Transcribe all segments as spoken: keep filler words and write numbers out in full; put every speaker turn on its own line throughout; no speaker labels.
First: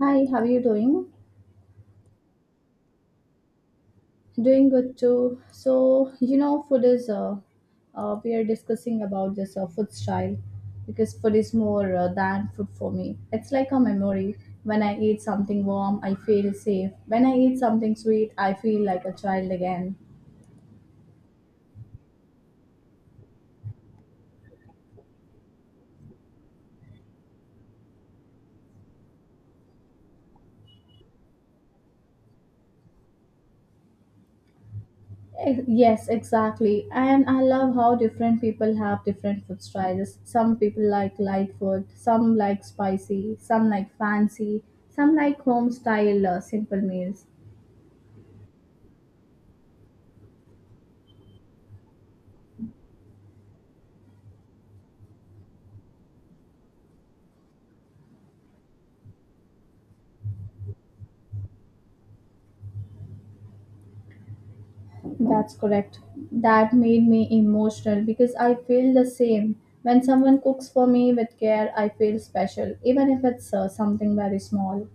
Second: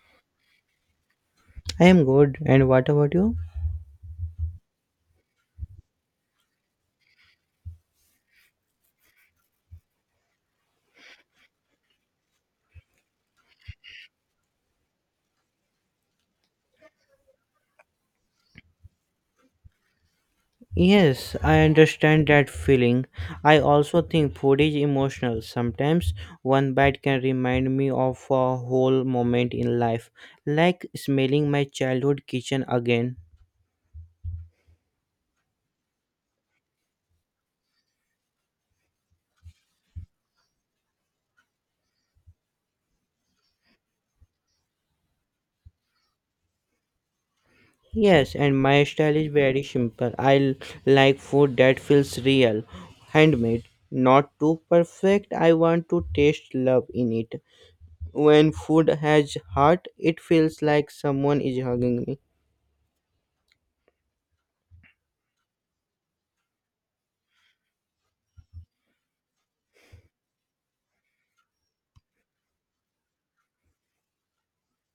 Hi, how are you doing?
I am good, and what about you?
Doing good too. So, you know, food is, uh, uh, we are discussing about this uh, food style because food is more uh, than food for me. It's like a memory. When I eat something warm, I feel safe. When I eat something sweet, I feel like a child again.
Yes, I understand that feeling. I also think food is emotional. Sometimes one bite can remind me of a whole moment in life, like smelling my childhood kitchen again.
Eh, Yes, exactly. And I love how different people have different food styles. Some people like light food, some like spicy, some like fancy, some like home style uh, simple meals.
Yes, and my style is very simple. I l- like food that feels real, handmade, not too perfect. I want to taste love in it. When food has heart, it feels like someone is hugging me.
That's correct. That made me emotional because I feel the same. When someone cooks for me with care, I feel special, even if it's uh, something very small.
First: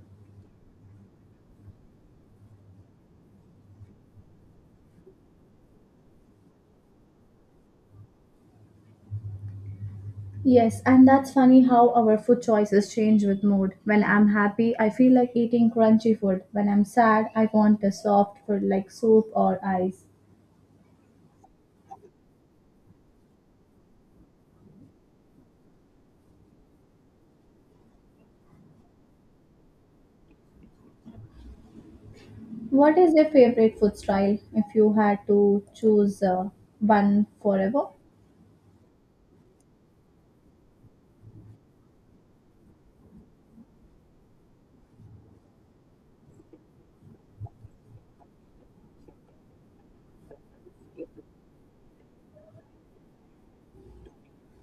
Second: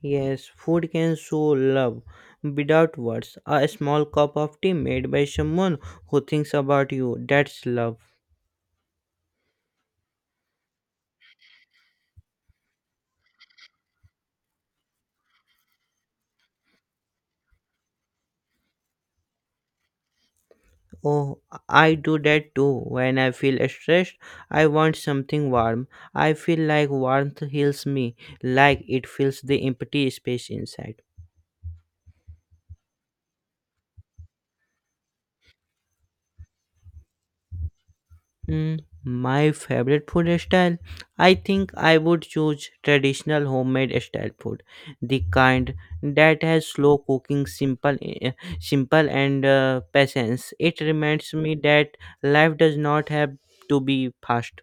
Yes, food can show love without words. A small cup of tea made by someone who thinks about you, that's love.
Yes, and that's funny how our food choices change with mood. When I'm happy, I feel like eating crunchy food. When I'm sad, I want a soft food like soup or ice.
Oh, I do that too. When I feel stressed, I want something warm. I feel like warmth heals me, like it fills the empty space inside.
What is your favorite food style if you had to choose uh, one forever?
Mm, my favorite food style? I think I would choose traditional homemade style food, the kind that has slow cooking, simple, eh, simple and uh, patience. It reminds me that life does not have to be fast.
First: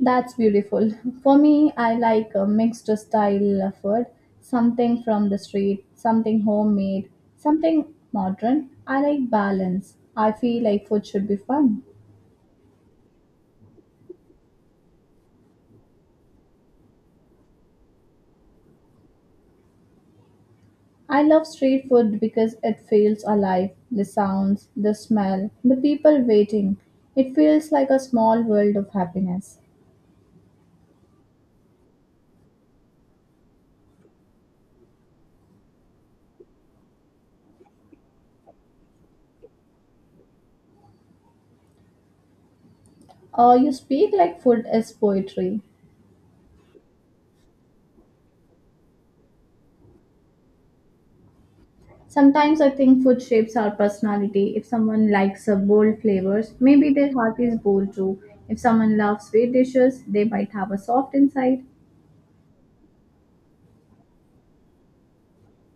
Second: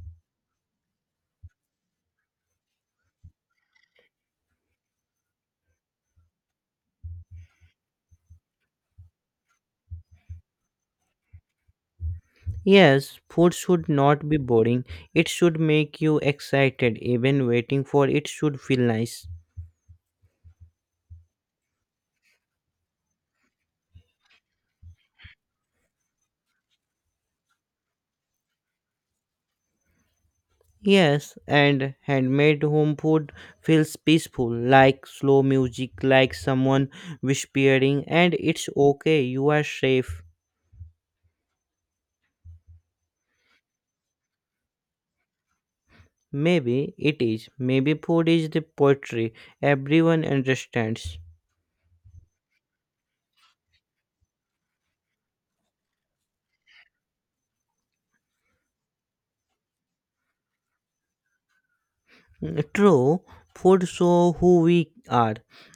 That's beautiful. For me, I like a mixed style of food, something from the street, something homemade, something modern. I like balance. I feel like food should be fun.
Yes, food should not be boring. It should make you excited. Even waiting for it should feel nice.
I love street food because it feels alive, the sounds, the smell, the people waiting. It feels like a small world of happiness.
Yes, and handmade home food feels peaceful, like slow music, like someone whispering, and it's okay, you are safe.
Uh, you speak like food is poetry.
Maybe it is. Maybe food is the poetry everyone understands.
Sometimes I think food shapes our personality. If someone likes uh, bold flavors, maybe their heart is bold too. If someone loves sweet dishes, they might have a soft inside.
Mm, true, food show who we are.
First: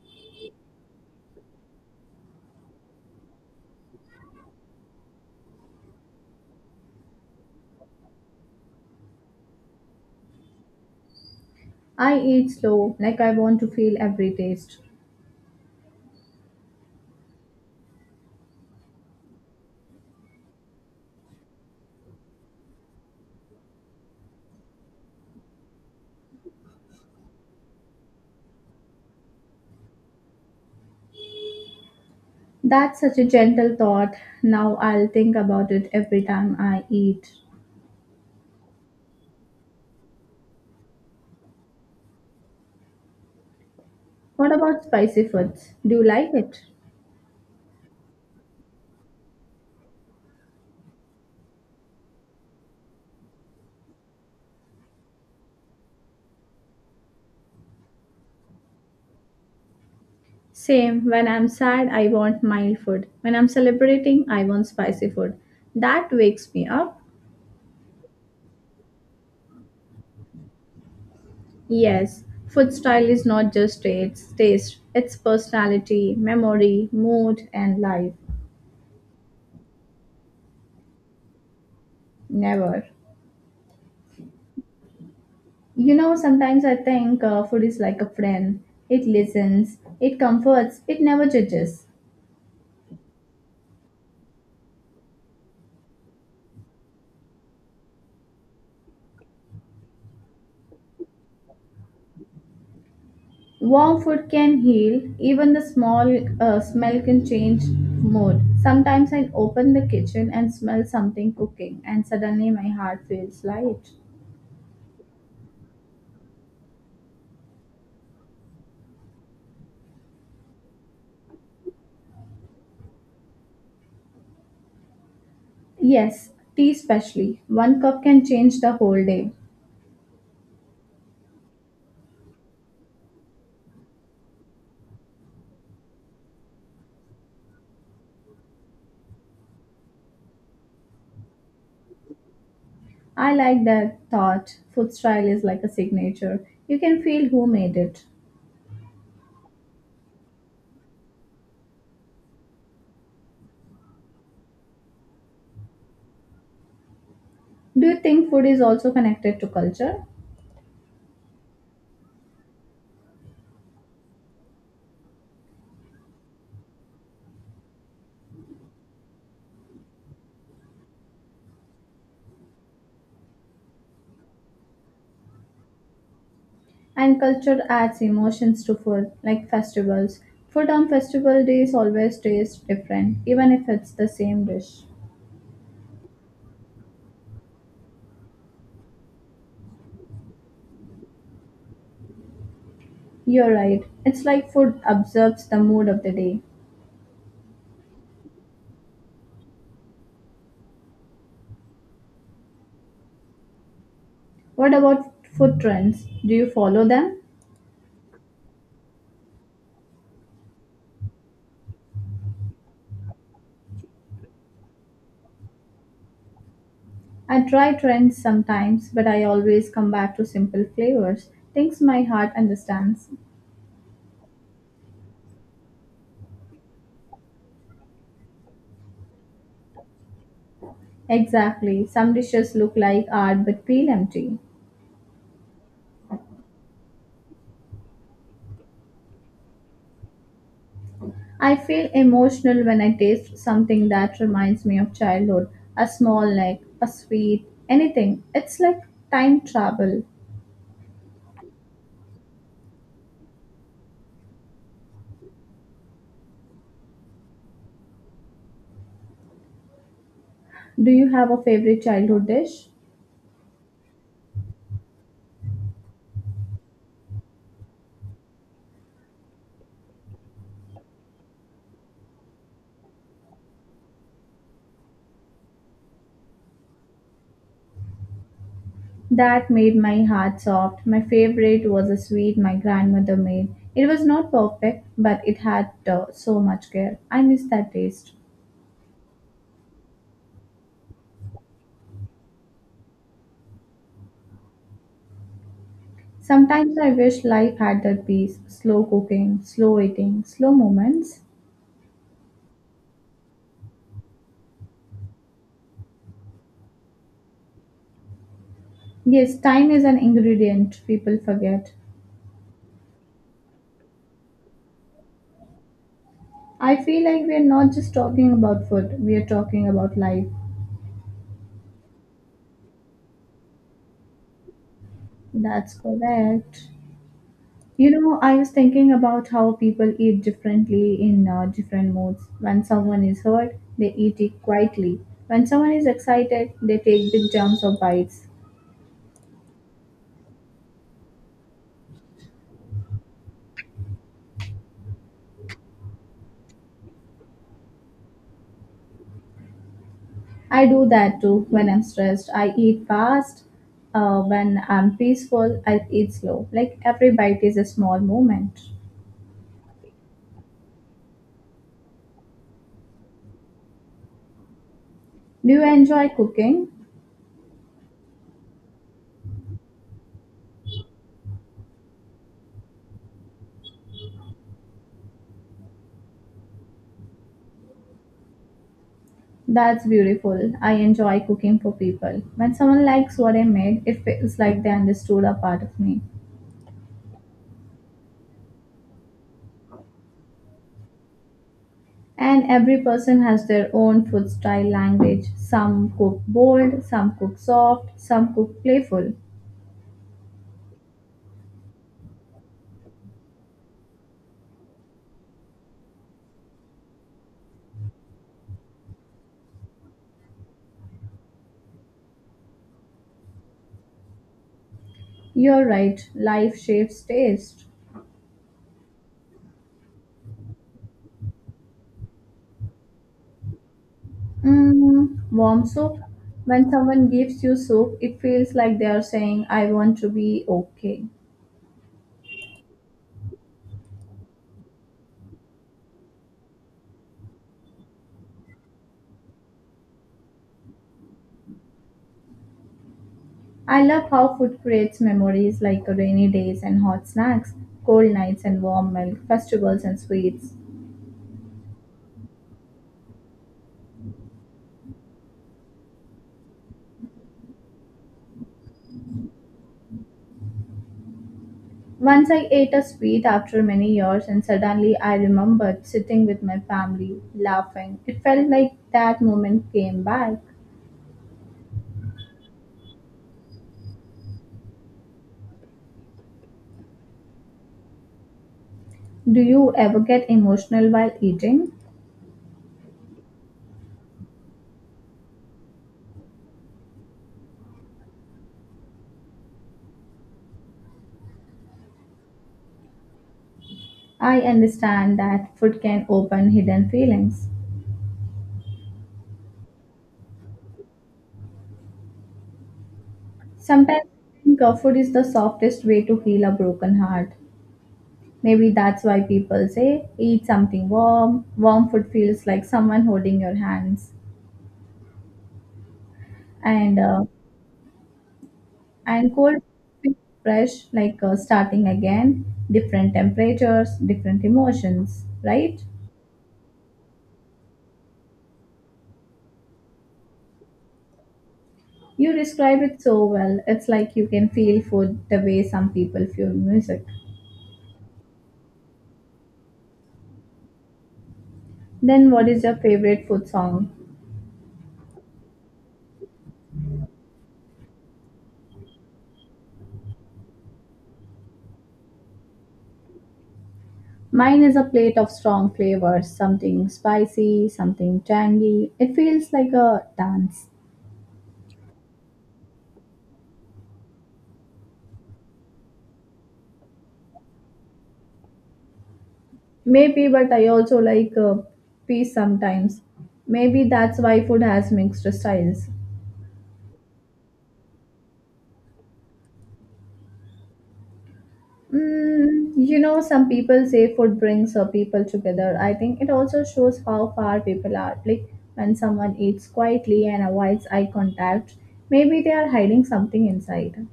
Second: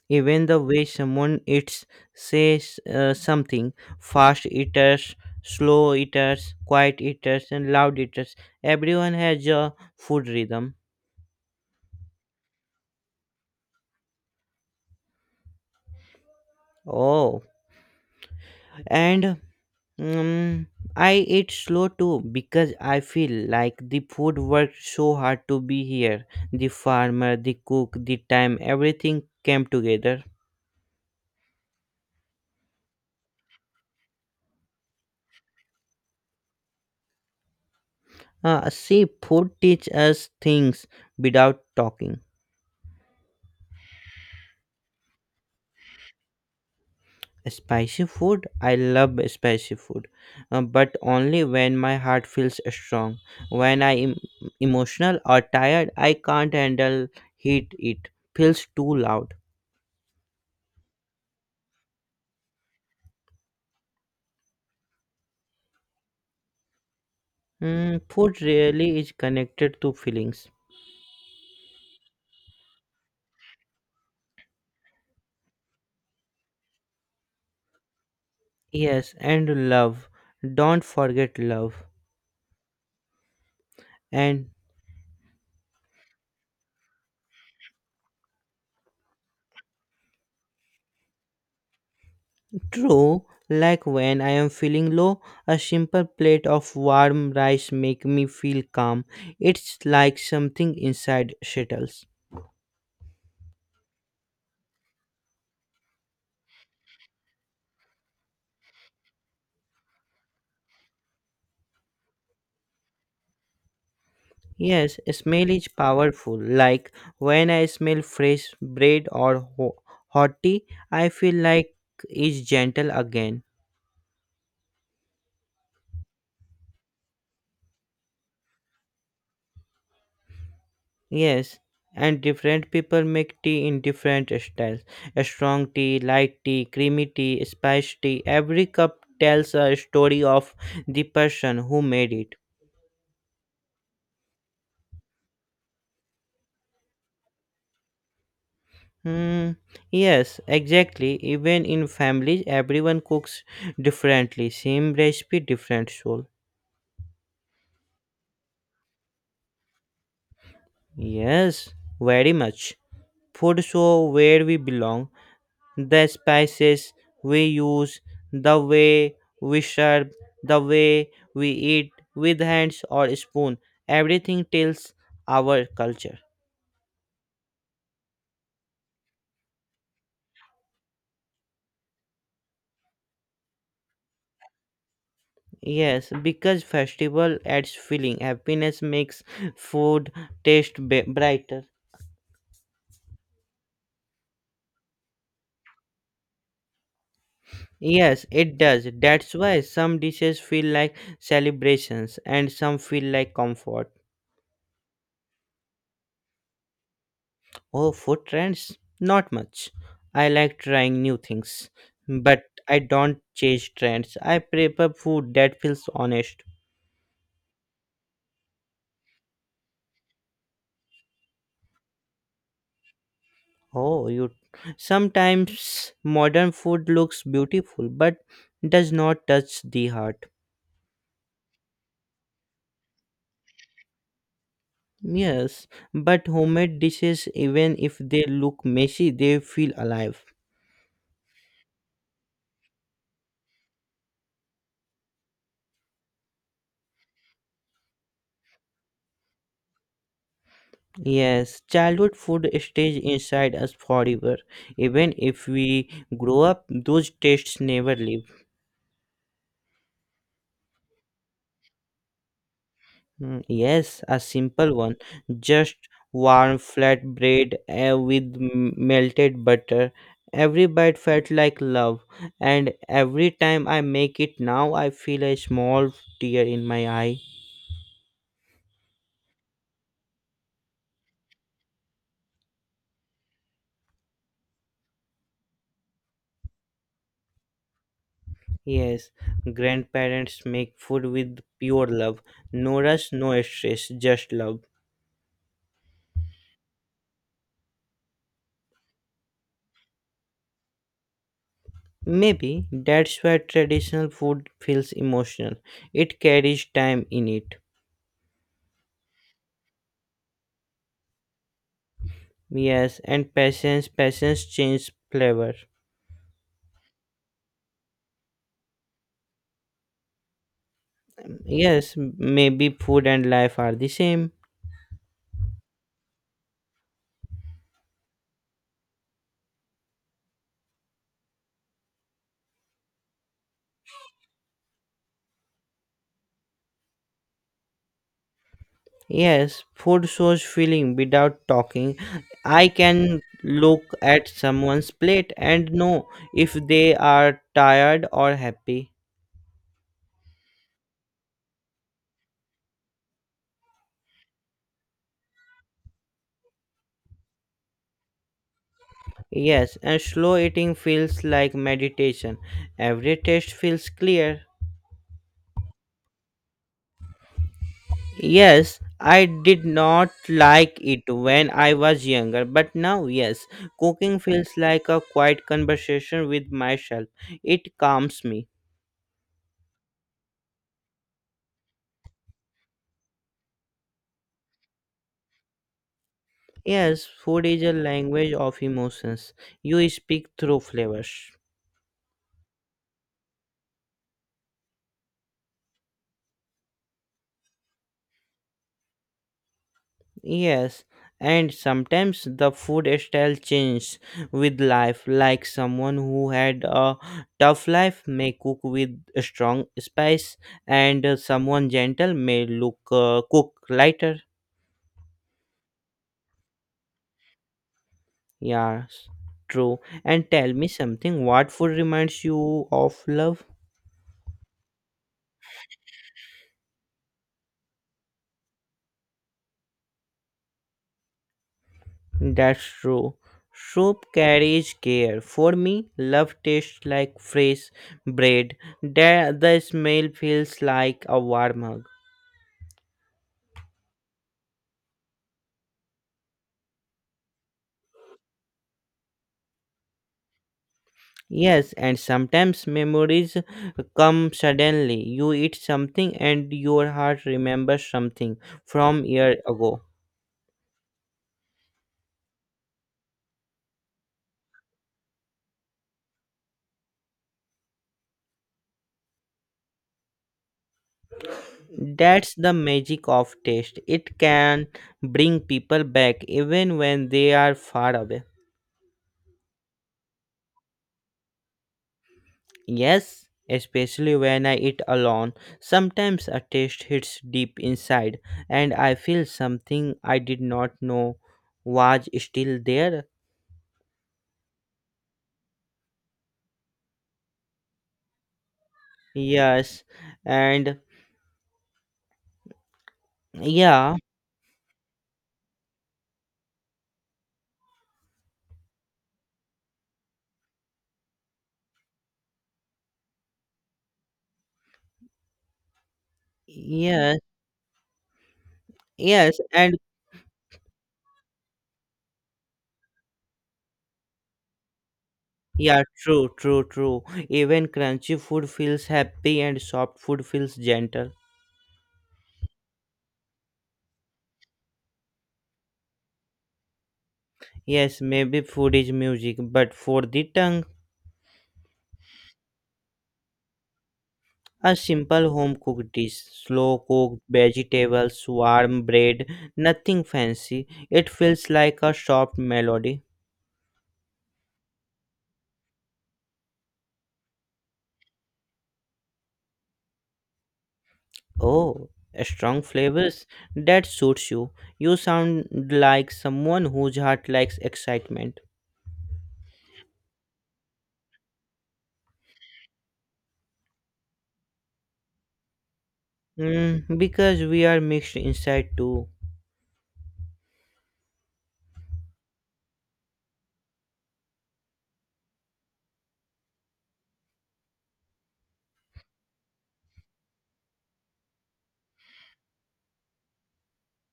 Even the way someone eats says uh, something. Fast eaters, slow eaters, quiet eaters, and loud eaters. Everyone has a food rhythm.
I eat slow, like I want to feel every taste.
Oh. and um, I ate slow too because I feel like the food worked so hard to be here. The farmer, the cook, the time, everything came together.
That's such a gentle thought. Now I'll think about it every time I eat.
Uh, see, food teach us things without talking.
What about spicy foods? Do you like it?
Spicy food, I love spicy food, uh, but only when my heart feels strong. When I am emotional or tired, I can't handle heat. It feels too loud.
Same. When I'm sad, I want mild food. When I'm celebrating, I want spicy food. That wakes me up.
Mm, food really is connected to feelings.
Yes, food style is not just its taste, it's personality, memory, mood, and life.
Yes, and love. Don't forget love.
Never.
And
You know, sometimes I think uh, food is like a friend. It listens, it comforts, it never judges.
true, like when I am feeling low, a simple plate of warm rice make me feel calm. It's like something inside settles.
Warm food can heal, even the small uh, smell can change mood. Sometimes I open the kitchen and smell something cooking, and suddenly my heart feels light.
Yes, smell is powerful. Like when I smell fresh bread or ho- hot tea, I feel like it's gentle again.
Yes, tea especially. One cup can change the whole day.
Yes, and different people make tea in different styles. A strong tea, light tea, creamy tea, spice tea. Every cup tells a story of the person who made it.
I like that thought. Food style is like a signature. You can feel who made it.
Hmm. Yes, exactly. Even in families, everyone cooks differently. Same recipe, different soul.
Do you think food is also connected to culture?
Yes, very much. Food show where we belong. The spices we use, the way we serve, the way we eat with hands or spoon. Everything tells our culture.
And culture adds emotions to food, like festivals. Food on festival days always tastes different, even if it's the same dish.
Yes, because festival adds feeling. Happiness makes food taste b- brighter.
You're right. It's like food observes the mood of the day.
Yes, it does. That's why some dishes feel like celebrations and some feel like comfort.
What about food trends? Do you follow them?
Oh, food trends? Not much. I like trying new things, but I don't chase trends. I prefer food that feels honest.
I try trends sometimes, but I always come back to simple flavors, things my heart understands.
Oh, you sometimes modern food looks beautiful but does not touch the heart.
Exactly. Some dishes look like art but feel empty.
Yes, but homemade dishes, even if they look messy, they feel alive.
I feel emotional when I taste something that reminds me of childhood, a small neck, a sweet, anything. It's like time travel.
Yes, childhood food stays inside us forever. Even if we grow up, those tastes never leave.
Do you have a favorite childhood dish?
Mm, yes, a simple one. Just warm flat bread uh, with m- melted butter. Every bite felt like love, and every time I make it now, I feel a small tear in my eye.
That made my heart soft. My favorite was a sweet my grandmother made. It was not perfect, but it had uh, so much care. I miss that taste.
Yes, grandparents make food with pure love. No rush, no stress, just love.
Sometimes I wish life had that peace, slow cooking, slow eating, slow moments.
Maybe that's why traditional food feels emotional. It carries time in it.
Yes, time is an ingredient people forget.
Yes, and patience, patience changes flavor.
I feel like we are not just talking about food, we are talking about life.
Yes, m- maybe food and life are the same.
That's correct. You know, I was thinking about how people eat differently in uh, different moods. When someone is hurt, they eat it quietly. When someone is excited, they take big jumps or bites.
Yes, food shows feeling without talking. I can look at someone's plate and know if they are tired or happy.
I do that too when I'm stressed. I eat fast. Uh, when I'm peaceful, I eat slow. Like every bite is a small moment.
Yes, and slow eating feels like meditation. Every taste feels clear.
Do you enjoy cooking?
Yes, I did not like it when I was younger, but now, yes, cooking feels like a quiet conversation with myself. It calms me.
That's beautiful. I enjoy cooking for people. When someone likes what I made, it feels like they understood a part of me.
Yes, food is a language of emotions. You speak through flavors.
And every person has their own food style language. Some cook bold, some cook soft, some cook playful.
Yes, and sometimes the food style changes with life, like someone who had a tough life may cook with a strong spice, and uh, someone gentle may look uh, cook lighter.
You're right, life shapes taste.
Yes, true. And tell me something. What food reminds you of love?
Mm, warm soup. When someone gives you soup, it feels like they are saying, I want to be okay.
That's true. Soup carries care. For me, love tastes like fresh bread. The, the smell feels like a warm hug.
I love how food creates memories, like rainy days and hot snacks, cold nights and warm milk, festivals and sweets.
Yes, and sometimes memories come suddenly. You eat something and your heart remembers something from year ago.
Once I ate a sweet after many years, and suddenly I remembered sitting with my family, laughing. It felt like that moment came back.
That's the magic of taste. It can bring people back even when they are far away.
Do you ever get emotional while eating?
Yes, especially when I eat alone. Sometimes a taste hits deep inside, and I feel something I did not know was still there.
I understand that food can open hidden feelings.
Yes, and yeah,
Sometimes I think uh, food is the softest way to heal a broken heart. Maybe that's why people say eat something warm. Warm food feels like someone holding your hands, and
yes,
uh, and
yes,
cold
and
feels fresh, like uh, starting again. Different temperatures, different emotions, right?
yeah, true, true, true. Even crunchy food feels happy, and soft food feels gentle.
You describe it so well. It's like you can feel food the way some people feel music.
Yes, maybe food is music, but for the tongue,
Then, what is your favorite food song?
a simple home cooked dish, slow cooked vegetables, warm bread, nothing fancy. It feels like a soft melody.
Mine is a plate of strong flavors, something spicy, something tangy. It feels like a dance.
Oh, strong flavors? That suits you. You sound like someone whose heart likes excitement.
Maybe, but I also like uh, peace sometimes. Maybe that's why food has mixed styles.
Mm, because we are mixed inside too.
Mm, you know, some people say food brings uh, people together. I think it also shows how far people are. Like when someone eats quietly and avoids eye contact, maybe they are hiding something inside.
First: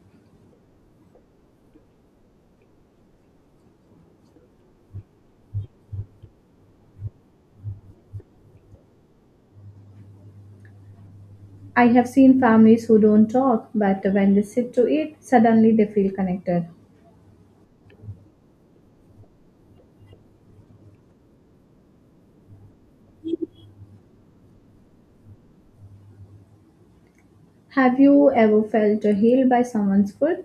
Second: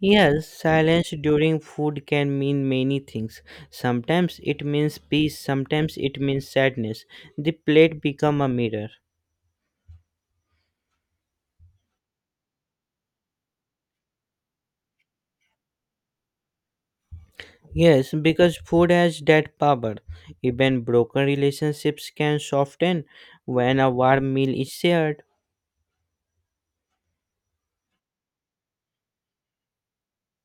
Yes, silence during food can mean many things. Sometimes it means peace, sometimes it means sadness. The plate become a mirror.
I have seen families who don't talk, but when they sit to eat, suddenly they feel connected.
Yes, because food has that power. Even broken relationships can soften when a warm meal is shared.
Have you ever felt uh, healed by someone's food?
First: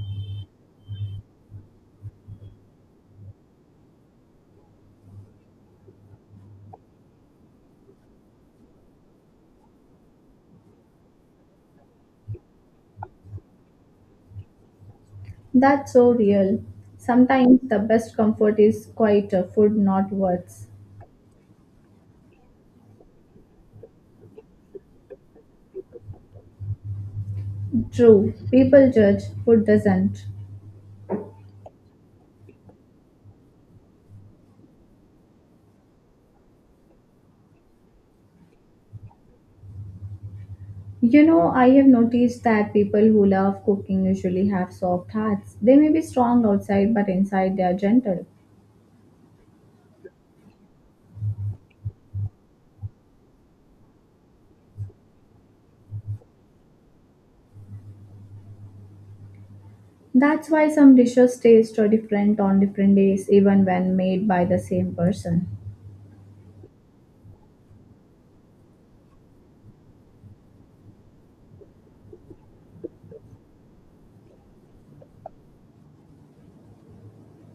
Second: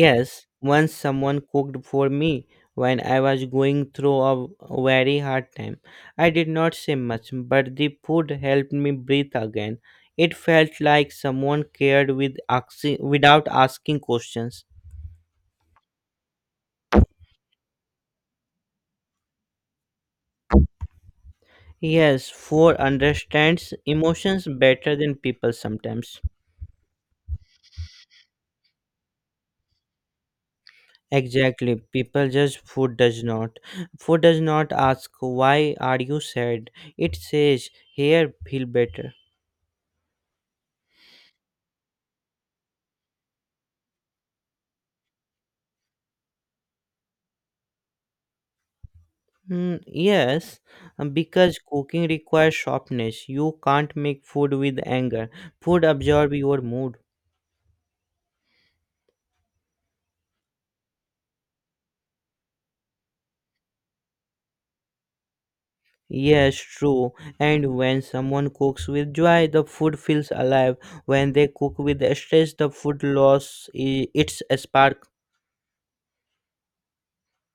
Yes, once someone cooked for me when I was going through a very hard time. I did not say much, but the food helped me breathe again. It felt like someone cared with axi- without asking questions.
That's so real. Sometimes the best comfort is quieter food, not words.
Yes, food understands emotions better than people sometimes.
True, people judge, food doesn't.
Exactly. People judge food does not. Food does not ask why are you sad. It says here feel better.
You know, I have noticed that people who love cooking usually have soft hearts. They may be strong outside, but inside they are gentle.
Mm, yes, um, because cooking requires sharpness. You can't make food with anger. Food absorbs your mood.
That's why some dishes taste so different on different days, even when made by the same person.
Yes, true. And when someone cooks with joy, the food feels alive. When they cook with stress, the food loses its spark.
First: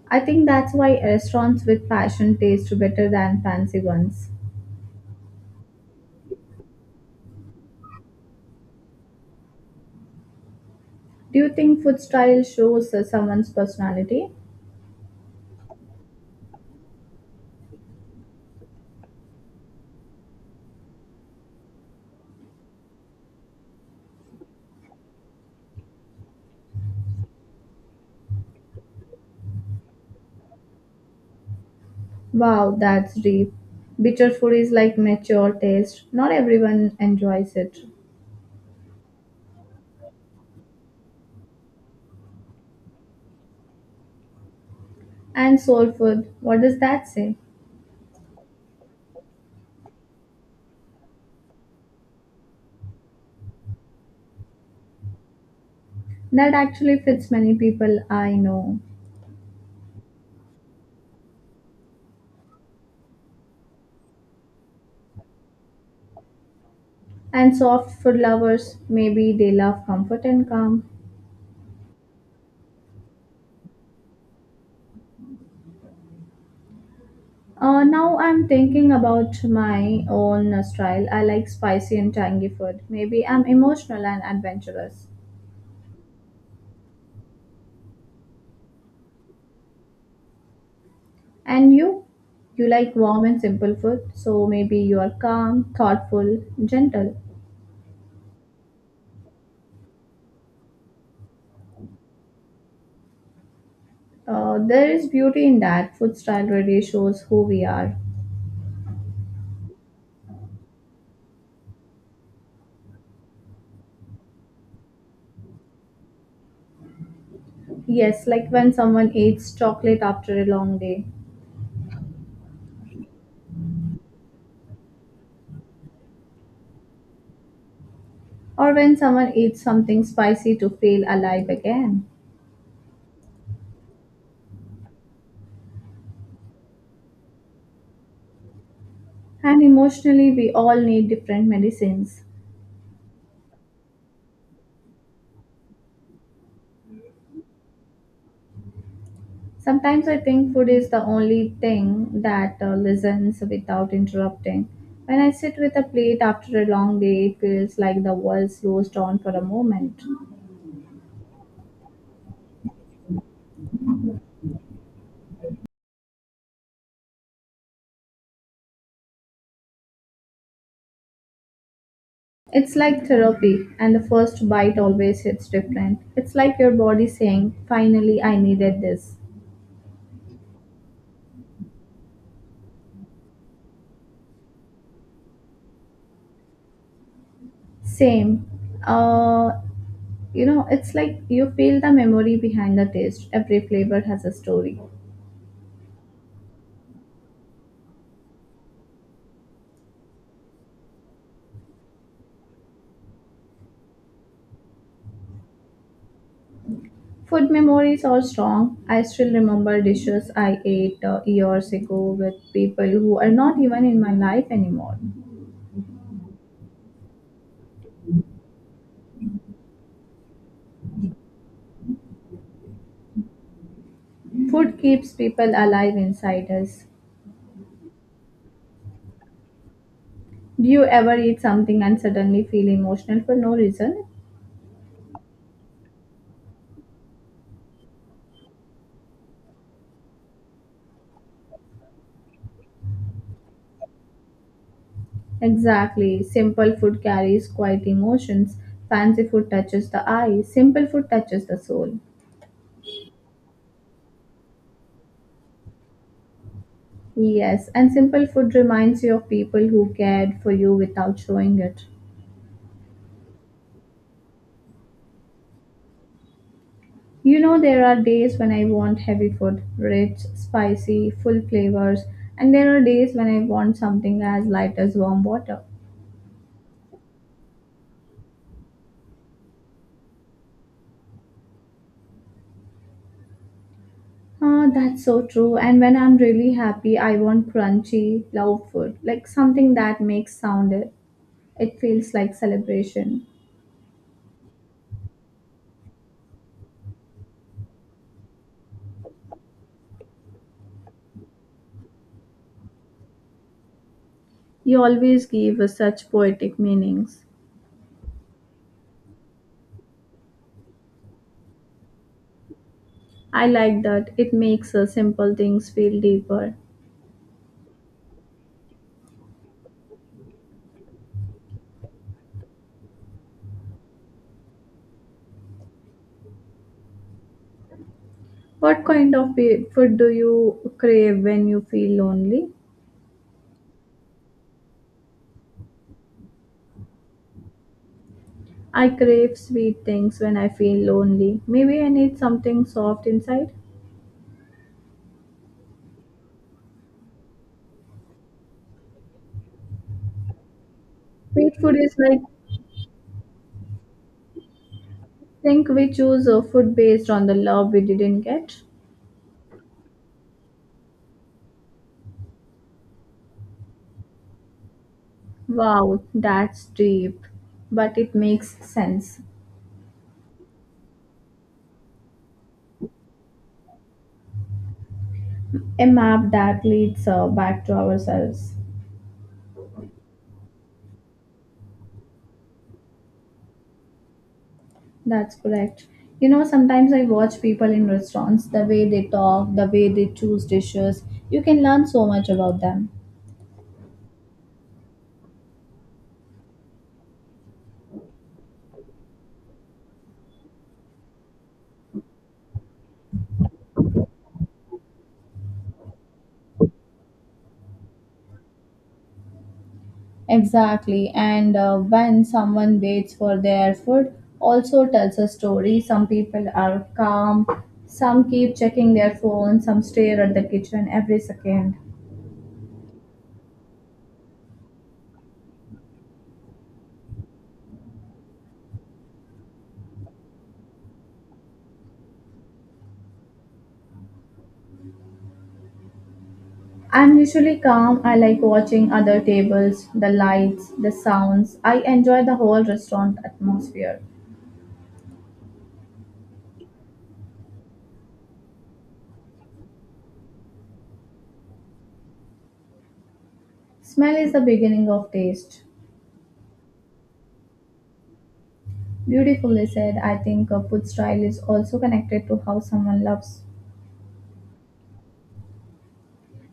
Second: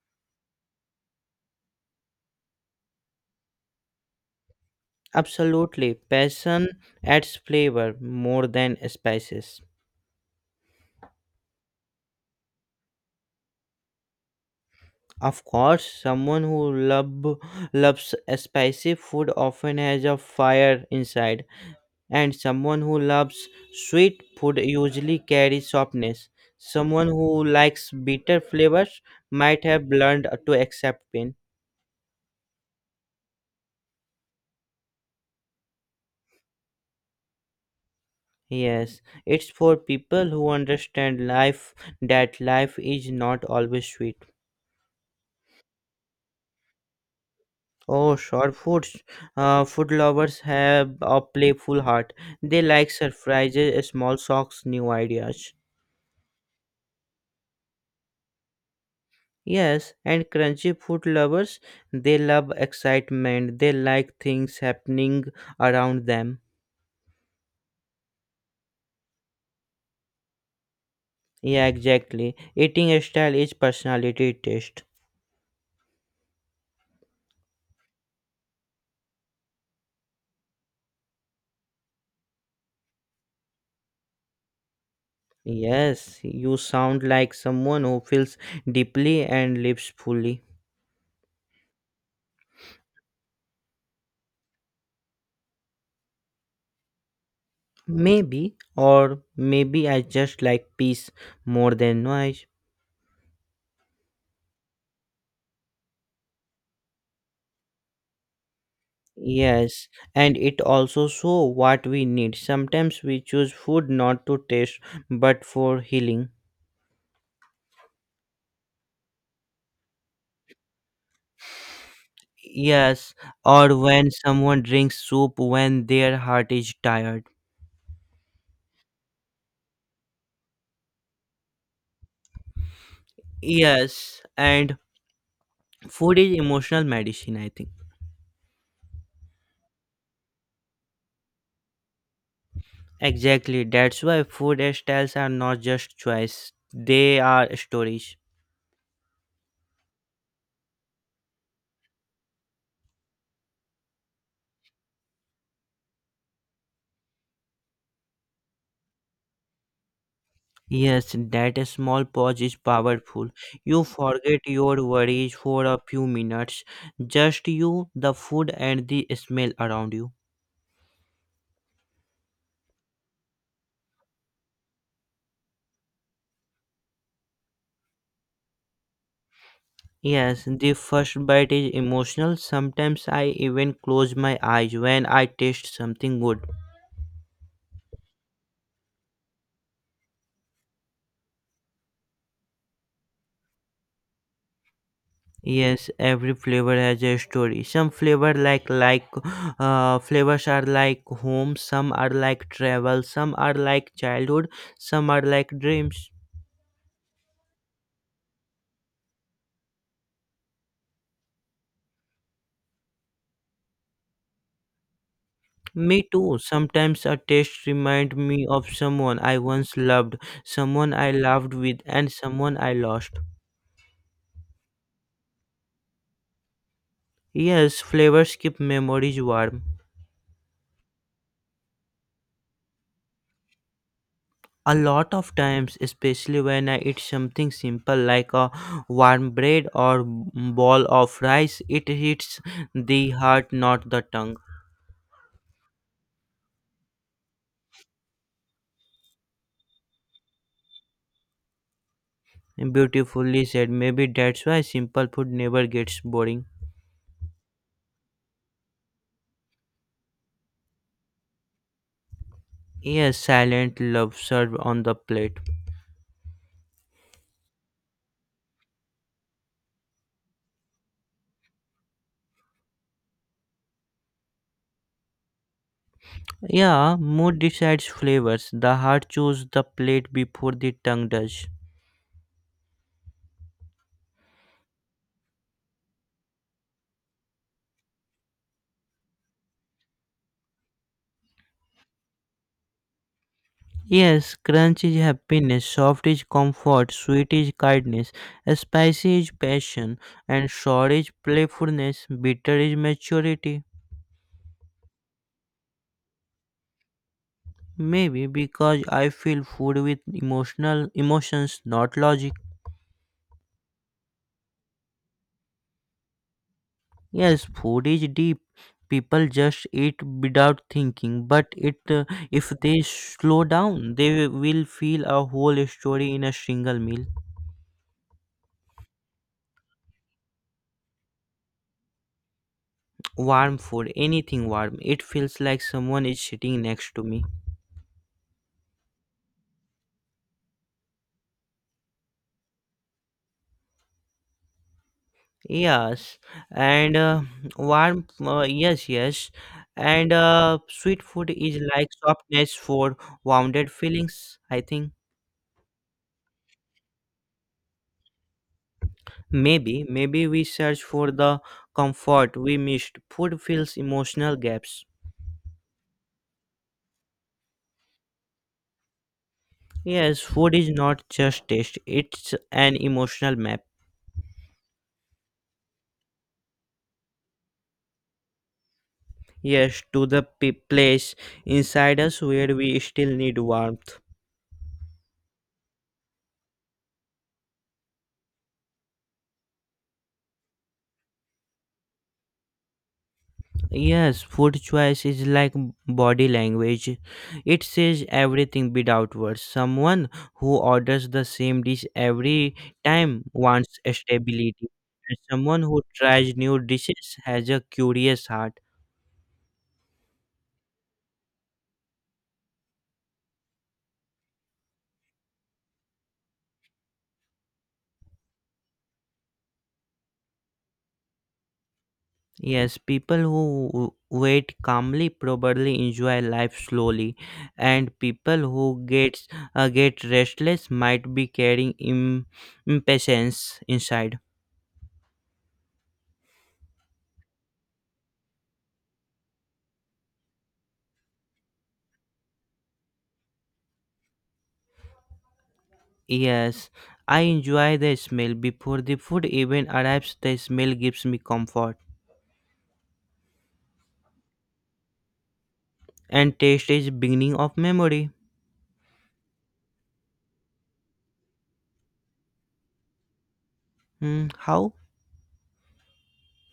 I think that's why restaurants with passion taste better than fancy ones.
Absolutely. Passion adds flavor more than spices.
Do you think food style shows uh, someone's personality?
Of course, someone who love, loves spicy food often has a fire inside, and someone who loves sweet food usually carries softness. Someone who likes bitter flavors might have learned to accept pain.
Wow, that's deep. Bitter food is like mature taste. Not everyone enjoys it.
Yes, it's for people who understand life that life is not always sweet.
And soul food, what does that say?
Oh, sure. Foods. Uh, food lovers have a playful heart. They like surprises, small shocks, new ideas.
That actually fits many people I know.
Yes, and crunchy food lovers, they love excitement. They like things happening around them.
And soft food lovers, maybe they love comfort and calm.
Yeah, exactly. Eating style is personality taste.
Uh, now I'm thinking about my own style. I like spicy and tangy food. Maybe I'm emotional and adventurous.
Yes, you sound like someone who feels deeply and lives fully.
And you? You like warm and simple food, so maybe you are calm, thoughtful, gentle.
Maybe, or maybe I just like peace more than noise.
Uh, there is beauty in that. Food style really shows who we are.
Yes, and it also show what we need. Sometimes we choose food not to taste, but for healing.
Yes, like when someone eats chocolate after a long day,
Yes, or when someone drinks soup when their heart is tired.
or when someone eats something spicy to feel alive again.
Yes, and food is emotional medicine, I think.
And emotionally, we all need different medicines.
Exactly, that's why food styles are not just choice, they are stories.
Sometimes I think food is the only thing that uh, listens without interrupting. When I sit with a plate after a long day, it feels like the world slows down for a moment.
Yes, that small pause is powerful. You forget your worries for a few minutes, just you, the food, and the smell around you.
It's like therapy, and the first bite always hits different. It's like your body saying, finally, I needed this.
Yes, the first bite is emotional. Sometimes I even close my eyes when I taste something good.
Same. Uh, you know, it's like you feel the memory behind the taste. Every flavor has a story.
Yes, every flavor has a story. Some flavor like like uh, flavors are like home, some are like travel, some are like childhood, some are like dreams.
Food memories are strong. I still remember dishes I ate uh, years ago with people who are not even in my life anymore.
Me too. Sometimes a taste remind me of someone I once loved, someone I loved with, and someone I lost.
Food keeps people alive inside us.
Yes, flavors keep memories warm.
Do you ever eat something and suddenly feel emotional for no reason?
A lot of times, especially when I eat something simple like a warm bread or ball of rice, it hits the heart, not the tongue.
Exactly. Simple food carries quiet emotions. Fancy food touches the eye. Simple food touches the soul.
Beautifully said. Maybe that's why simple food never gets boring.
Yes, and simple food reminds you of people who cared for you without showing it.
Yes, silent love served on the plate.
You know, there are days when I want heavy food, rich, spicy, full flavors, and there are days when I want something as light as warm water.
Yeah, mood decides flavors. The heart chooses the plate before the tongue does.
Ah, that's so true. And when I'm really happy, I want crunchy, loud food, like something that makes sound. It feels like celebration.
Yes, crunch is happiness, soft is comfort, sweet is kindness, spicy is passion, and sour is playfulness, bitter is maturity.
You always give us such poetic meanings.
Maybe because I feel food with emotional emotions, not logic.
I like that. It makes uh, simple things feel deeper.
Yes, food is deep. People just eat without thinking, but it uh, if they slow down, they will feel a whole story in a single meal.
What kind of pe- food do you crave when you feel lonely?
Warm food, anything warm, it feels like someone is sitting next to me.
I crave sweet things when I feel lonely. Maybe I need something soft inside.
Yes, and uh, warm, uh, yes, yes, and uh, sweet food
Sweet
is
food
like
is like,
softness for wounded feelings. I think
think we choose a food based on the love we didn't get.
maybe, maybe we search for the comfort we missed. Food fills emotional gaps.
Wow, that's deep. But it makes sense.
Yes, food is not just taste, it's an emotional map.
A map that leads uh, back to ourselves.
Yes, to the p- place inside us where we still need warmth.
That's correct. You know, sometimes I watch people in restaurants, the way they talk, the way they choose dishes. You can learn so much about them.
Yes, food choice is like m- body language. It says everything without words. Someone who orders the same dish every time wants stability. And someone who tries new dishes has a curious heart.
Exactly. And uh, when someone waits for their food, also tells a story. Some people are calm, some keep checking their phone, some stare at the kitchen every second.
Yes, people who w- wait calmly probably enjoy life slowly, and people who gets uh, get restless might be carrying im- impatience inside.
I'm usually calm. I like watching other tables, the lights, the sounds. I enjoy the whole restaurant atmosphere.
Yes, I enjoy the smell. Before the food even arrives, the smell gives me comfort.
Smell is the beginning of taste.
And taste is beginning of memory.
Beautifully said. I think uh, food style is also connected to how someone loves.
Hmm, how?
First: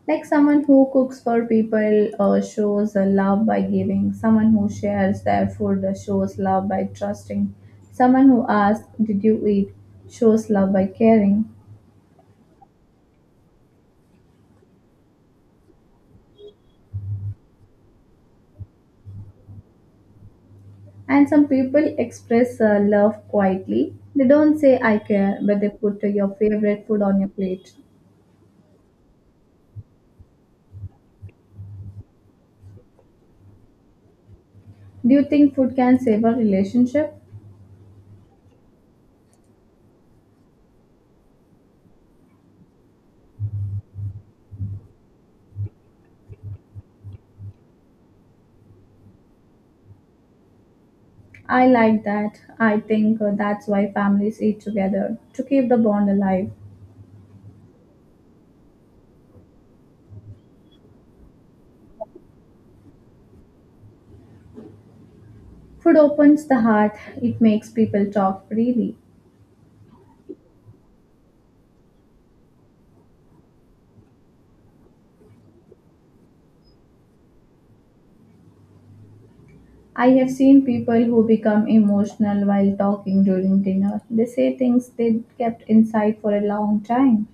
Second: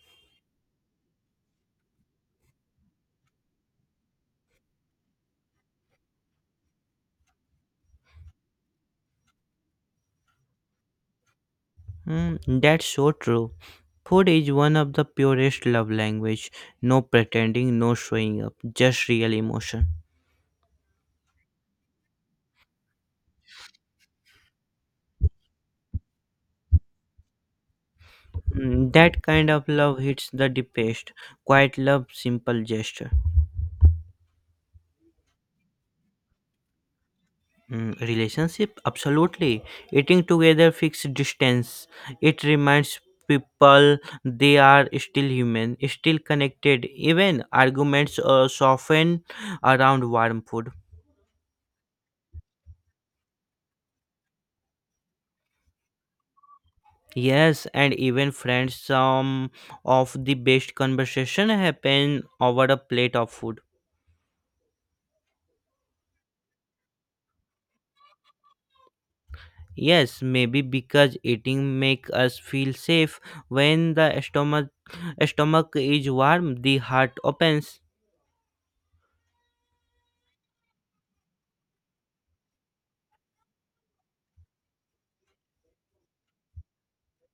Like someone who cooks for people uh, shows uh, love by giving. Someone who shares their food uh, shows love by trusting. Someone who asks, did you eat? Shows love by caring.
Hmm, that's so true. Food is one of the purest love language. No pretending, no showing up, just real emotion.
And some people express uh, love quietly. They don't say, I care, but they put uh, your favorite food on your plate.
Hmm, that kind of love hits the deepest. Quiet love, simple gesture.
Do you think food can save a relationship?
Mm, relationship absolutely eating together fixed distance it reminds people they are still human still connected even arguments uh, soften around warm food.
I like that. I think uh, that's why families eat together to keep the bond alive.
Yes, and even friends some of the best conversation happen over a plate of food.
Food opens the heart, it makes people talk freely.
Yes, maybe because eating make us feel safe when the stomach stomach is warm the heart opens.
I have seen people who become emotional while talking during dinner. They say things they kept inside for a long time.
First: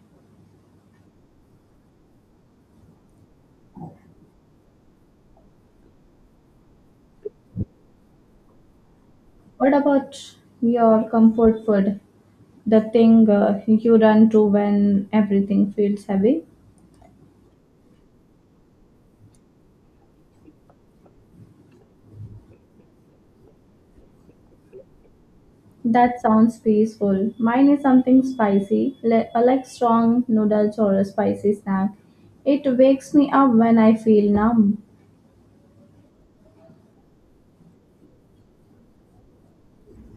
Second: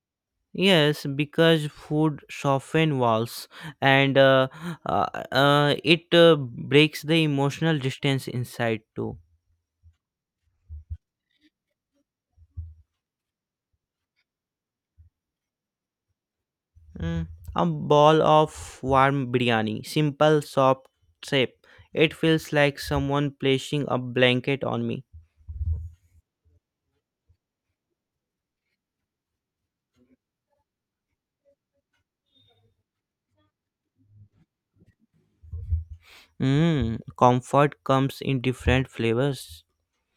Yes, because food softens walls and uh, uh, uh, it uh, breaks the emotional distance inside too.
What about your comfort food? The thing uh, you run to when everything feels heavy?
Mm, a ball of warm biryani, simple, soft shape. It feels like someone placing a blanket on me.
That sounds peaceful. Mine is something spicy, li- uh, like strong noodles or a spicy snack. It wakes me up when I feel numb.
Mm, comfort comes in different flavors.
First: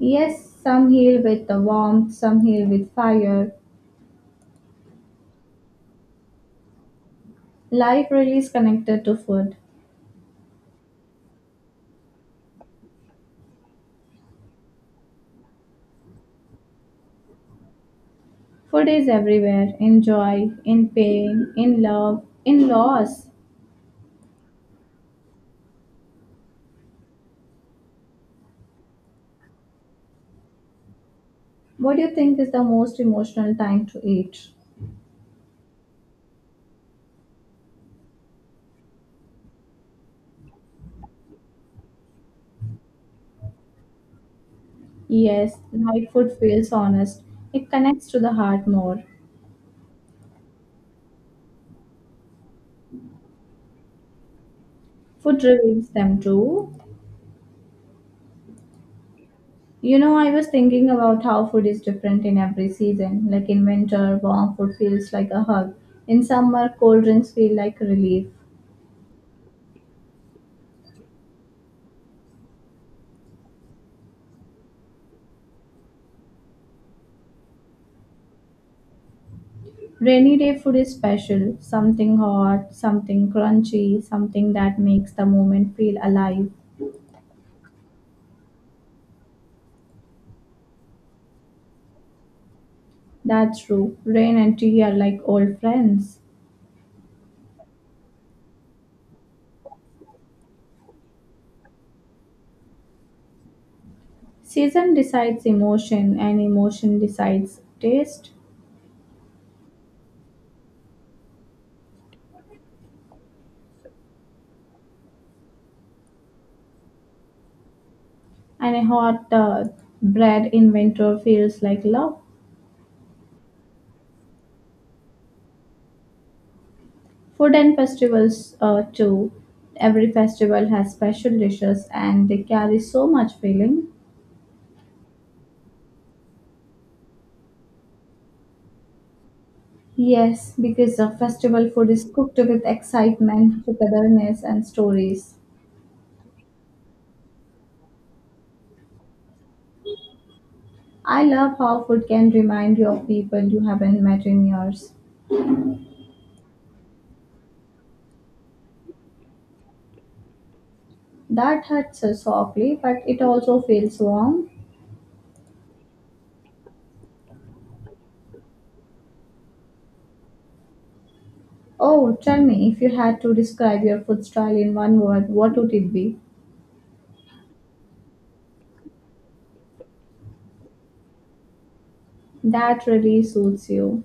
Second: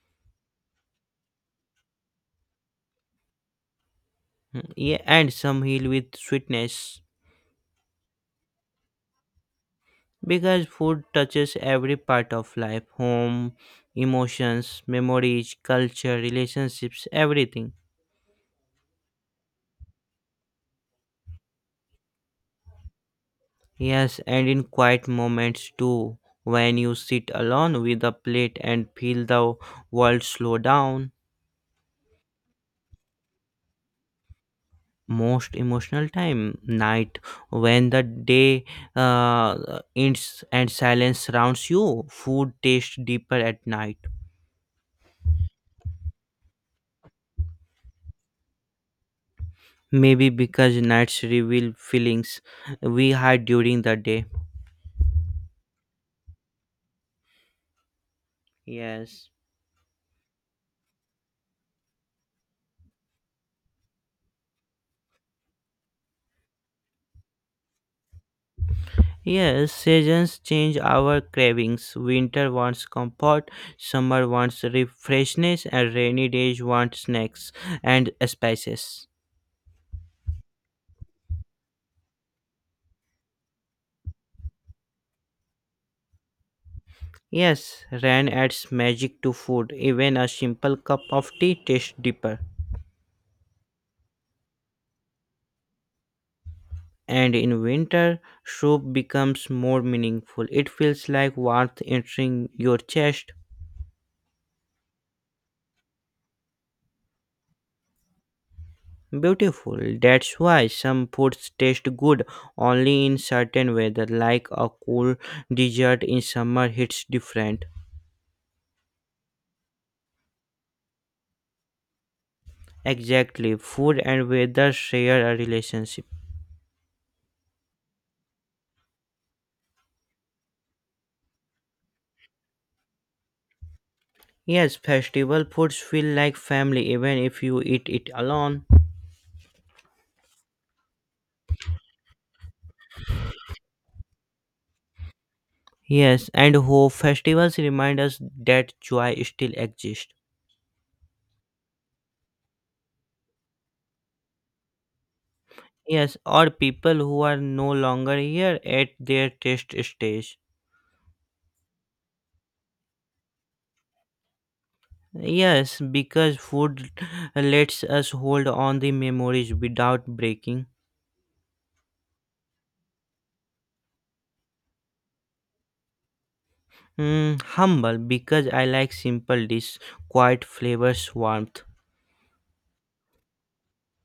Yes, some heal with the warmth, some heal with fire.
Yeah, and some heal with sweetness.
Life really is connected to food.
Because food touches every part of life home, emotions, memories, culture, relationships, everything.
Food is everywhere in joy, in pain, in love, in loss.
Yes, and in quiet moments too, when you sit alone with a plate and feel the world slow down.
What do you think is the most emotional time to eat?
Most emotional time, night, when the day uh, ends and silence surrounds you, food tastes deeper at night.
Yes, light food feels honest. It connects to the heart more.
Maybe because nights reveal feelings we hide during the day.
Food reveals them too.
Yes.
You know, I was thinking about how food is different in every season. Like in winter, warm food feels like a hug. In summer, cold drinks feel like relief.
Yes, seasons change our cravings. Winter wants comfort, summer wants refreshness, and rainy days want snacks and spices.
Rainy day food is special, something hot, something crunchy, something that makes the moment feel alive.
Yes, rain adds magic to food. Even a simple cup of tea tastes deeper.
That's true. Rain and tea are like old friends.
And in winter, soup becomes more meaningful. It feels like warmth entering your chest.
Season decides emotion, and emotion decides taste.
Beautiful. That's why some foods taste good only in certain weather, like a cool dessert in summer hits different.
And a hot uh, bread in winter feels like love.
Exactly. Food and weather share a relationship.
Food and festivals, uh, too. Every festival has special dishes and they carry so much feeling.
Yes, festival foods feel like family even if you eat it alone.
Yes, because the festival food is cooked with excitement, togetherness, and stories.
Yes, and hope festivals remind us that joy still exists.
I love how food can remind you of people you haven't met in years.
Yes, or people who are no longer here at their test stage.
That hurts us softly, but it also feels warm.
Yes, because food lets us hold on the memories without breaking.
Oh, tell me, if you had to describe your food style in one word, what would it be?
Mm, humble, because I like simple dish, quiet flavors, warmth.
That really suits you.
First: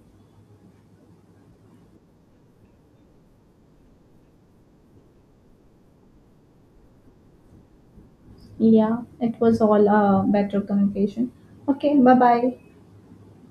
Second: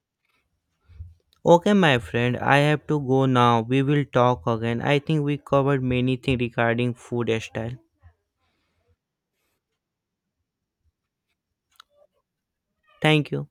Okay, my friend, I have to go now. We will talk again. I think we covered many things regarding food style.
Yeah, it was all uh, better communication. Okay, bye bye.
Thank you.